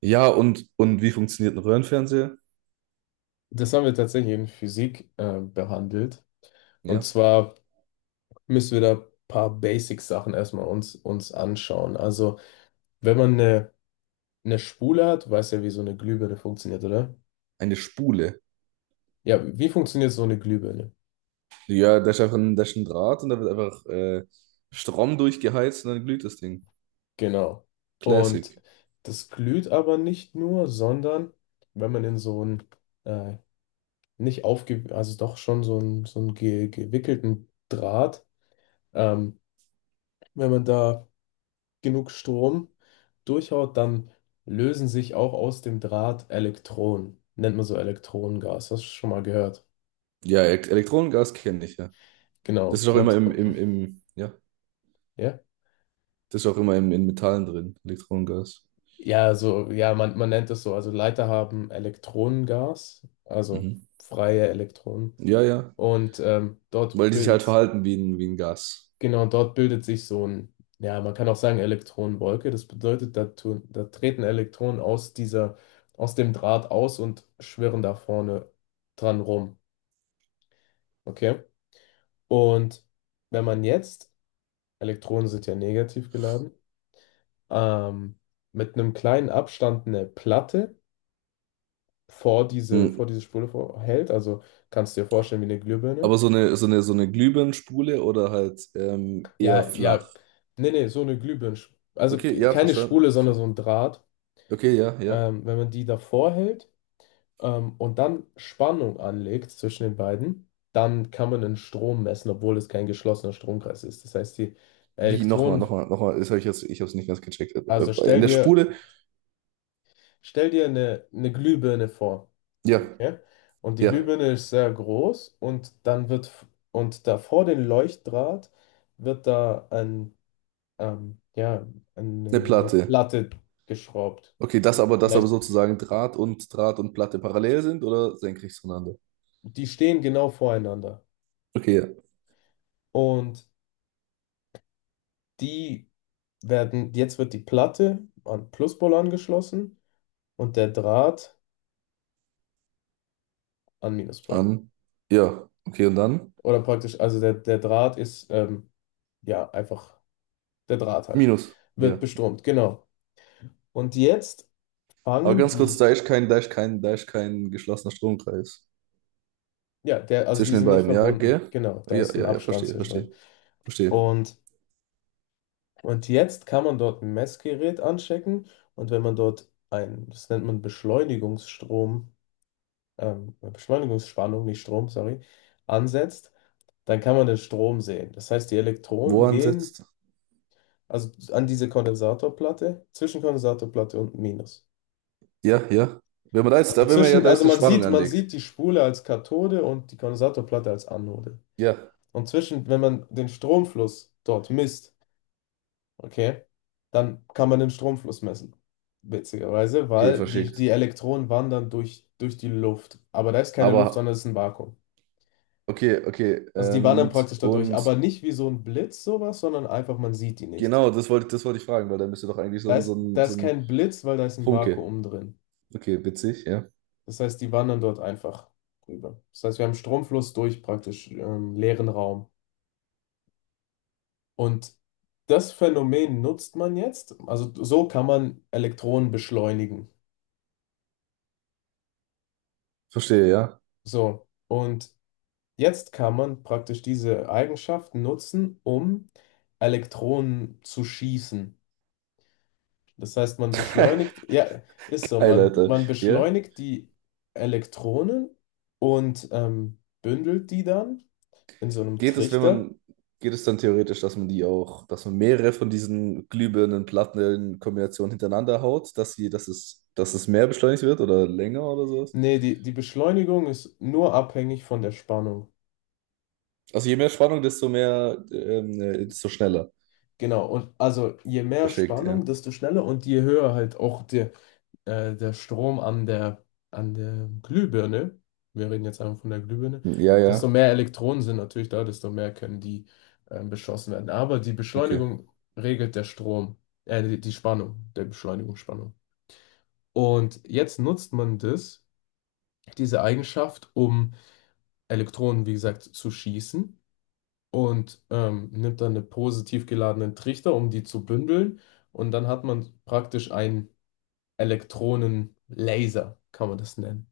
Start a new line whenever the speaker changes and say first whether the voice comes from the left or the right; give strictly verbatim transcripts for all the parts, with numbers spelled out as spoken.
right: Ja, und, und wie funktioniert ein Röhrenfernseher?
left: Das haben wir tatsächlich in Physik äh, behandelt. Und
right: Ja,
left: zwar müssen wir da ein paar Basic-Sachen erstmal uns, uns anschauen. Also, wenn man eine, eine Spule hat, weiß ja, wie so eine Glühbirne funktioniert, oder?
right: eine Spule.
left: Ja, wie funktioniert so eine Glühbirne?
right: Ja, da ist einfach ein, da ist ein Draht und da wird einfach äh, Strom durchgeheizt und dann glüht das Ding.
left: Genau. Und
right: Classic.
left: das glüht aber nicht nur, sondern wenn man in so einen äh, nicht aufge, also doch schon so einen, so einen ge gewickelten Draht, ähm, wenn man da genug Strom durchhaut, dann lösen sich auch aus dem Draht Elektronen. Nennt man so Elektronengas. Hast du schon mal gehört?
right: Ja, E- Elektronengas kenne ich, ja. Das
left: Genau.
right: ist auch immer
left: Und
right: im, im, im, ja,
left: ja,
right: das ist auch immer im, in Metallen drin, Elektronengas.
left: ja, so, ja, man, man nennt es so. Also Leiter haben Elektronengas, also
right: Mhm.
left: freie Elektronen.
right: Ja, ja.
left: Und ähm, dort
right: Weil die sich halt
left: bildet,
right: verhalten wie ein, wie ein Gas.
left: genau, dort bildet sich so ein, ja, man kann auch sagen Elektronenwolke. Das bedeutet, da, tun, da treten Elektronen aus dieser, aus dem Draht aus und schwirren da vorne dran rum. Okay? Und wenn man jetzt, Elektronen sind ja negativ geladen, ähm, mit einem kleinen Abstand eine Platte vor diese, vor
right: Mhm.
left: diese Spule vor, hält, also kannst du dir vorstellen wie eine Glühbirne.
right: Aber so eine, so eine, so eine Glühbirnenspule oder halt ähm, eher
left: Ja, ja,
right: flach.
left: nee, nee, so eine Glühbirne. Also
right: Okay,
left: ke-
right: ja,
left: keine
right: verstanden.
left: Spule, sondern so ein Draht.
right: Okay, ja, ja.
left: Ähm, wenn man die davor hält ähm, und dann Spannung anlegt zwischen den beiden, dann kann man den Strom messen, obwohl es kein geschlossener Stromkreis ist. Das heißt, die
right: Wie? Nochmal,
left: Elektronen,
right: nochmal, nochmal. Das hab ich jetzt, ich habe es nicht ganz gecheckt. Äh,
left: also
right: äh, In
left: stell
right: der
left: dir
right: Spule?
left: Stell dir eine, eine Glühbirne vor.
right: Ja,
left: Okay? Und die
right: ja,
left: Glühbirne ist sehr groß und dann wird, f- und da vor den Leuchtdraht wird da ein, ähm, ja,
right: eine
left: eine, eine
right: Platte.
left: Platte geschraubt.
right: Okay, das aber, das aber
left: Vielleicht,
right: sozusagen Draht und Draht und Platte parallel sind oder senkrecht zueinander?
left: die stehen genau voreinander.
right: Okay, ja.
left: Und die werden, jetzt wird die Platte an Pluspol angeschlossen und der Draht an Minuspol.
right: An. Ja, okay, und dann?
left: Oder praktisch, also der, der Draht ist ähm, ja einfach. Der Draht halt,
right: Minus.
left: wird
right: Ja.
left: besturmt, genau. Und jetzt
right: Aber
left: fangen
right: ganz kurz,
left: die,
right: da ist kein, da ist kein, da ist kein geschlossener Stromkreis
left: ja, der, also die
right: zwischen den
left: sind nicht
right: beiden. Ja,
left: verbunden,
right: gell?
left: genau, da
right: Ja,
left: ist ein
right: ja, ja,
left: Abstand
right: verstehe,
left: zwischendrin.
right: verstehe, verstehe.
left: Und, und jetzt kann man dort ein Messgerät anstecken und wenn man dort ein, das nennt man Beschleunigungsstrom, ähm, Beschleunigungsspannung, nicht Strom, sorry, ansetzt, dann kann man den Strom sehen. Das heißt, die
right: Wo
left: Elektronen gehen
right: ansetzt?
left: also an diese Kondensatorplatte, zwischen Kondensatorplatte und Minus.
right: Ja, ja. Wenn man da jetzt,
left: Also
right: da, wenn man ja
left: zwischen,
right: da jetzt
left: also
right: eine
left: man
right: Spannung
left: sieht, man
right: anlegt.
left: sieht die Spule als Kathode und die Kondensatorplatte als Anode.
right: Ja,
left: Und zwischen, wenn man den Stromfluss dort misst, okay, dann kann man den Stromfluss messen. Witzigerweise,
right: okay,
left: weil die, die
right: verschickt.
left: Elektronen wandern durch, durch die Luft. Aber da ist keine Luft,
right: Aber
left: sondern es ist ein Vakuum.
right: okay, okay.
left: Also die wandern
right: Und,
left: praktisch dadurch,
right: und
left: aber nicht wie so ein Blitz sowas, sondern einfach, man sieht die nicht.
right: genau, das wollte, das wollte ich fragen, weil da müsste doch eigentlich so
left: Da
right: ein, so
left: ist,
right: ein,
left: da
right: so
left: ist
right: ein
left: kein Blitz, weil da ist ein
right: Funke.
left: Vakuum drin.
right: Okay, witzig, ja.
left: Das heißt, die wandern dort einfach rüber. Das heißt, wir haben Stromfluss durch praktisch ähm, leeren Raum. Und das Phänomen nutzt man jetzt. Also so kann man Elektronen beschleunigen.
right: Verstehe, ja.
left: So. Und jetzt kann man praktisch diese Eigenschaft nutzen, um Elektronen zu schießen. Das heißt, man beschleunigt, ja, ist so,
right: Geil,
left: man,
right: Alter.
left: man
right: Ja.
left: beschleunigt die Elektronen und ähm, bündelt die dann in so einem
right: Geht es, wenn
left: Trichter.
right: man, geht es dann theoretisch, dass man die auch, dass man mehrere von diesen glühbirnen Platten in Kombination hintereinander haut, dass sie, dass es, dass es mehr beschleunigt wird oder länger oder sowas?
left: Nee, die, die Beschleunigung ist nur abhängig von der Spannung.
right: Also je mehr Spannung, desto mehr, ähm, äh, desto schneller
left: Genau, und also je mehr
right: verschickt, ja.
left: Spannung, desto schneller und je höher halt auch der, äh, der Strom an der, an der Glühbirne, wir reden jetzt einfach von der Glühbirne,
right: Ja,
left: desto
right: ja.
left: mehr Elektronen sind natürlich da, desto mehr können die ähm, beschossen werden. Aber die
right: Okay.
left: Beschleunigung regelt der Strom, äh, die, die Spannung, der Beschleunigungsspannung. Und jetzt nutzt man das, diese Eigenschaft, um Elektronen, wie gesagt, zu schießen und ähm, nimmt dann eine positiv geladenen Trichter, um die zu bündeln. Und dann hat man praktisch einen Elektronenlaser, kann man das nennen.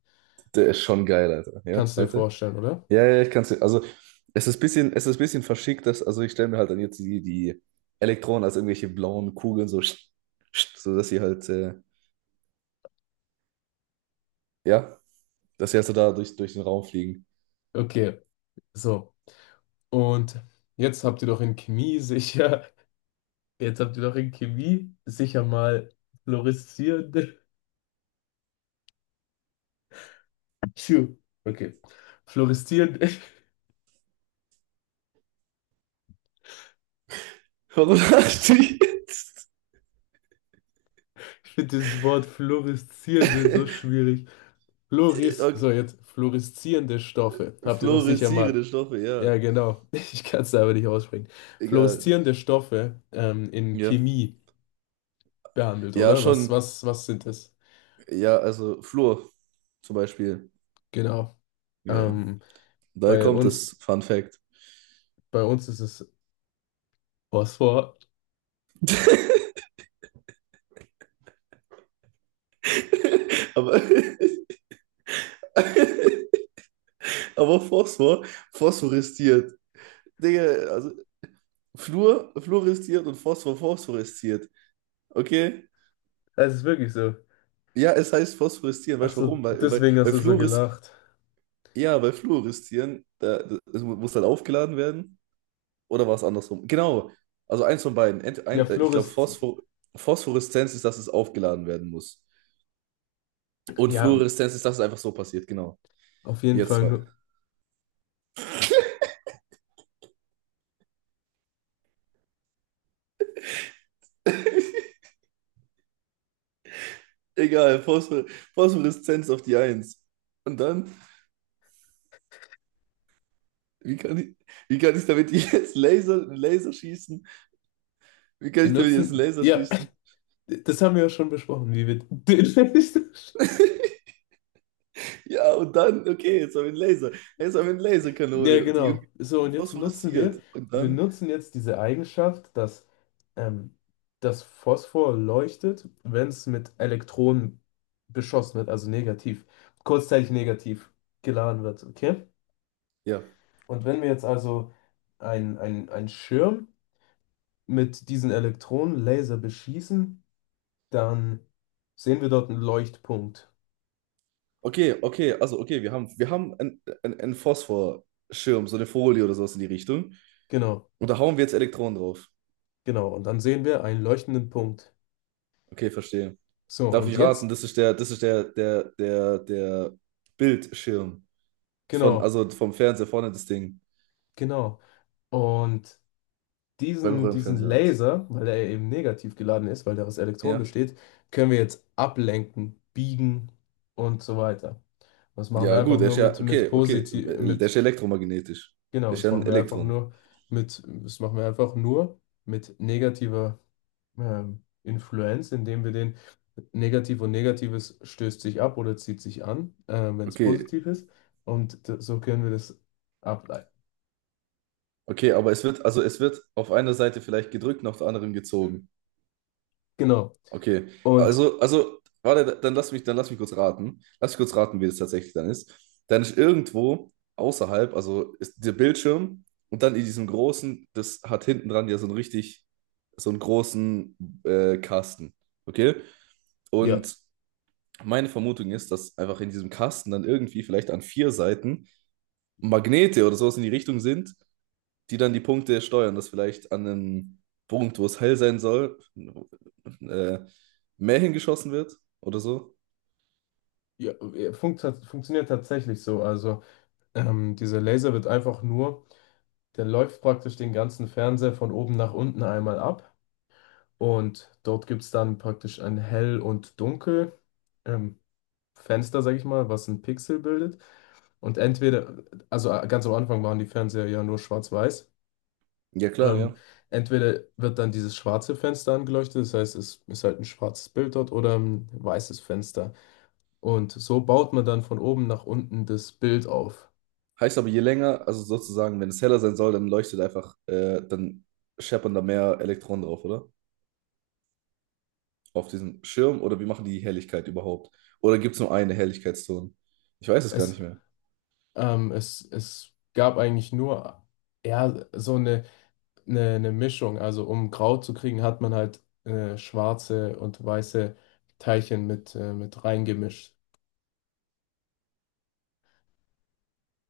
right: Der ist schon geil, Alter. Ja,
left: Kannst du dir
right: weiter.
left: vorstellen, oder?
right: Ja, ja, ich kann es. Also, es ist ein bisschen, es ist ein bisschen verschickt, dass, also ich stelle mir halt dann jetzt die, die Elektronen als irgendwelche blauen Kugeln so, sch- sch- so dass sie halt, äh, ja, dass sie halt so da durch, durch den Raum fliegen.
left: Okay, so. Und jetzt habt ihr doch in Chemie sicher, jetzt habt ihr doch in Chemie sicher mal fluoreszierende. Tschu. Okay. Fluoreszierende, ich
right: Warum lachst du jetzt?
left: finde dieses Wort fluoreszierende so schwierig. Fluoris, so
right: Okay,
left: jetzt fluoreszierende Stoffe. Habt ihr doch sicher mal
right: fluoreszierende Stoffe, ja.
left: ja, genau. Ich kann es aber nicht aussprechen.
right: Egal.
left: Fluoreszierende Stoffe ähm, in
right: Ja.
left: Chemie behandelt,
right: Ja,
left: oder? Was,
right: schon.
left: was, was sind das?
right: Ja, also Fluor zum Beispiel.
left: Genau.
right: Ja.
left: Ähm,
right: Daher
left: bei
right: kommt
left: uns,
right: das Fun Fact.
left: bei uns ist es Phosphor.
right: Aber, aber Phosphor, phosphorisiert. Digga, also Fluor, fluoresziert und Phosphor, phosphoresziert. Okay?
left: Es ist wirklich so.
right: Ja, es heißt phosphoreszieren.
left: Ach
right: Weißt du
left: so,
right: warum? Weil, weil,
left: deswegen hast
right: weil
left: du so
right: Fluores,
left: gelacht.
right: ja, bei Fluoreszieren, da, das, es mu- muss dann aufgeladen werden. Oder war es andersrum? Genau. Also eins von beiden. Ent,
left: Ja,
right: ein, äh, ich glaube,
left: Fluoresz,
right: Phosphor, Phosphoreszenz ist, dass es aufgeladen werden muss. Und
left: ja,
right: Fluoreszenz ist, dass es einfach so passiert. Genau.
left: auf jeden
right: Jetzt
left: Fall.
right: zwei.
left: nu-
right: Egal, Phosphor, Phosphoreszenz auf die Eins. Und dann, wie kann ich, wie kann ich damit jetzt Laser, Laser schießen? Wie kann
left: Wir
right: ich damit jetzt einen
left: nutzen,
right: Laser
left: ja,
right: schießen?
left: das haben wir ja schon besprochen, wie wir den Fenster schließen.
right: Ja, und dann, okay, jetzt haben wir einen Laser. Jetzt haben wir eine
left: Ja,
right: Laserkanone, die irgendwie
left: genau. So, und jetzt nutzen wir,
right: phosphoresziert. Und
left: wir
right: dann,
left: nutzen jetzt diese Eigenschaft, dass ähm, das Phosphor leuchtet, wenn es mit Elektronen beschossen wird, also negativ, kurzzeitig negativ geladen wird, okay?
right: ja.
left: Und wenn wir jetzt also einen ein Schirm mit diesen Elektronenlaser beschießen, dann sehen wir dort einen Leuchtpunkt.
right: Okay, okay, also okay, wir haben, wir haben einen, einen, einen Phosphorschirm, so eine Folie oder sowas in die Richtung.
left: Genau,
right: Und da hauen wir jetzt Elektronen drauf.
left: genau. Und dann sehen wir einen leuchtenden Punkt.
right: Okay, verstehe.
left: So,
right: Darf
left: und
right: ich raten,
left: jetzt,
right: das ist der, das ist der, der, der, der Bildschirm. Von,
left: genau,
right: also vom Fernseher vorne das Ding.
left: genau. Und
right: Beim
left: diesen, diesen
right: Röhrenfernseher halt.
left: Laser, weil er eben negativ geladen ist, weil der aus Elektronen
right: Ja.
left: besteht, können wir jetzt ablenken, biegen und so weiter. Das machen
right: Ja,
left: wir einfach
right: gut, er ist
left: nur
right: ja,
left: mit, mit
right: okay, okay,
left: positiv,
right: der
left: mit,
right: ist ja elektromagnetisch. Der
left: genau,
right: ist
left: das
right: ja ein
left: machen wir einfach
right: Elektron.
left: nur mit, das machen wir einfach nur mit negativer ähm, Influenz, indem wir den negativ und negatives stößt sich ab oder zieht sich an, äh, wenn es
right: Okay,
left: positiv ist. Und d- so können wir das ableiten.
right: okay, aber es wird, also es wird auf einer Seite vielleicht gedrückt und auf der anderen gezogen.
left: Genau.
right: Okay,
left: Und
right: also, also, warte, dann lass mich, dann lass mich kurz raten. Lass mich kurz raten, wie das tatsächlich dann ist. Dann ist irgendwo außerhalb, also ist der Bildschirm und dann in diesem großen, das hat hinten dran ja so einen richtig, so einen großen äh, Kasten. Okay?
left: ja,
right: Und meine Vermutung ist, dass einfach in diesem Kasten dann irgendwie vielleicht an vier Seiten Magnete oder sowas in die Richtung sind, die dann die Punkte steuern, dass vielleicht an einem Punkt, wo es hell sein soll, äh, mehr hingeschossen wird oder so.
left: ja, funktioniert, funktioniert tatsächlich so. Also ähm, dieser Laser wird einfach nur, der läuft praktisch den ganzen Fernseher von oben nach unten einmal ab und dort gibt es dann praktisch ein Hell- und Dunkel, ähm, Fenster, sag ich mal, was ein Pixel bildet. Und entweder, also äh, ganz am Anfang waren die Fernseher ja nur schwarz-weiß.
right: Ja, klar,
left: Ähm,
right: ja.
left: entweder wird dann dieses schwarze Fenster angeleuchtet, das heißt, es ist halt ein schwarzes Bild dort oder ein weißes Fenster. Und so baut man dann von oben nach unten das Bild auf.
right: Heißt aber, je länger, also sozusagen, wenn es heller sein soll, dann leuchtet einfach, äh, dann scheppern da mehr Elektronen drauf, oder? Auf diesen Schirm oder wie machen die die Helligkeit überhaupt? Oder gibt es nur eine Helligkeitszone? Ich weiß es gar
left: Es,
right: nicht mehr.
left: ähm, es, es gab eigentlich nur eher so eine, eine, eine Mischung. Also um grau zu kriegen, hat man halt äh, schwarze und weiße Teilchen mit, äh, mit reingemischt.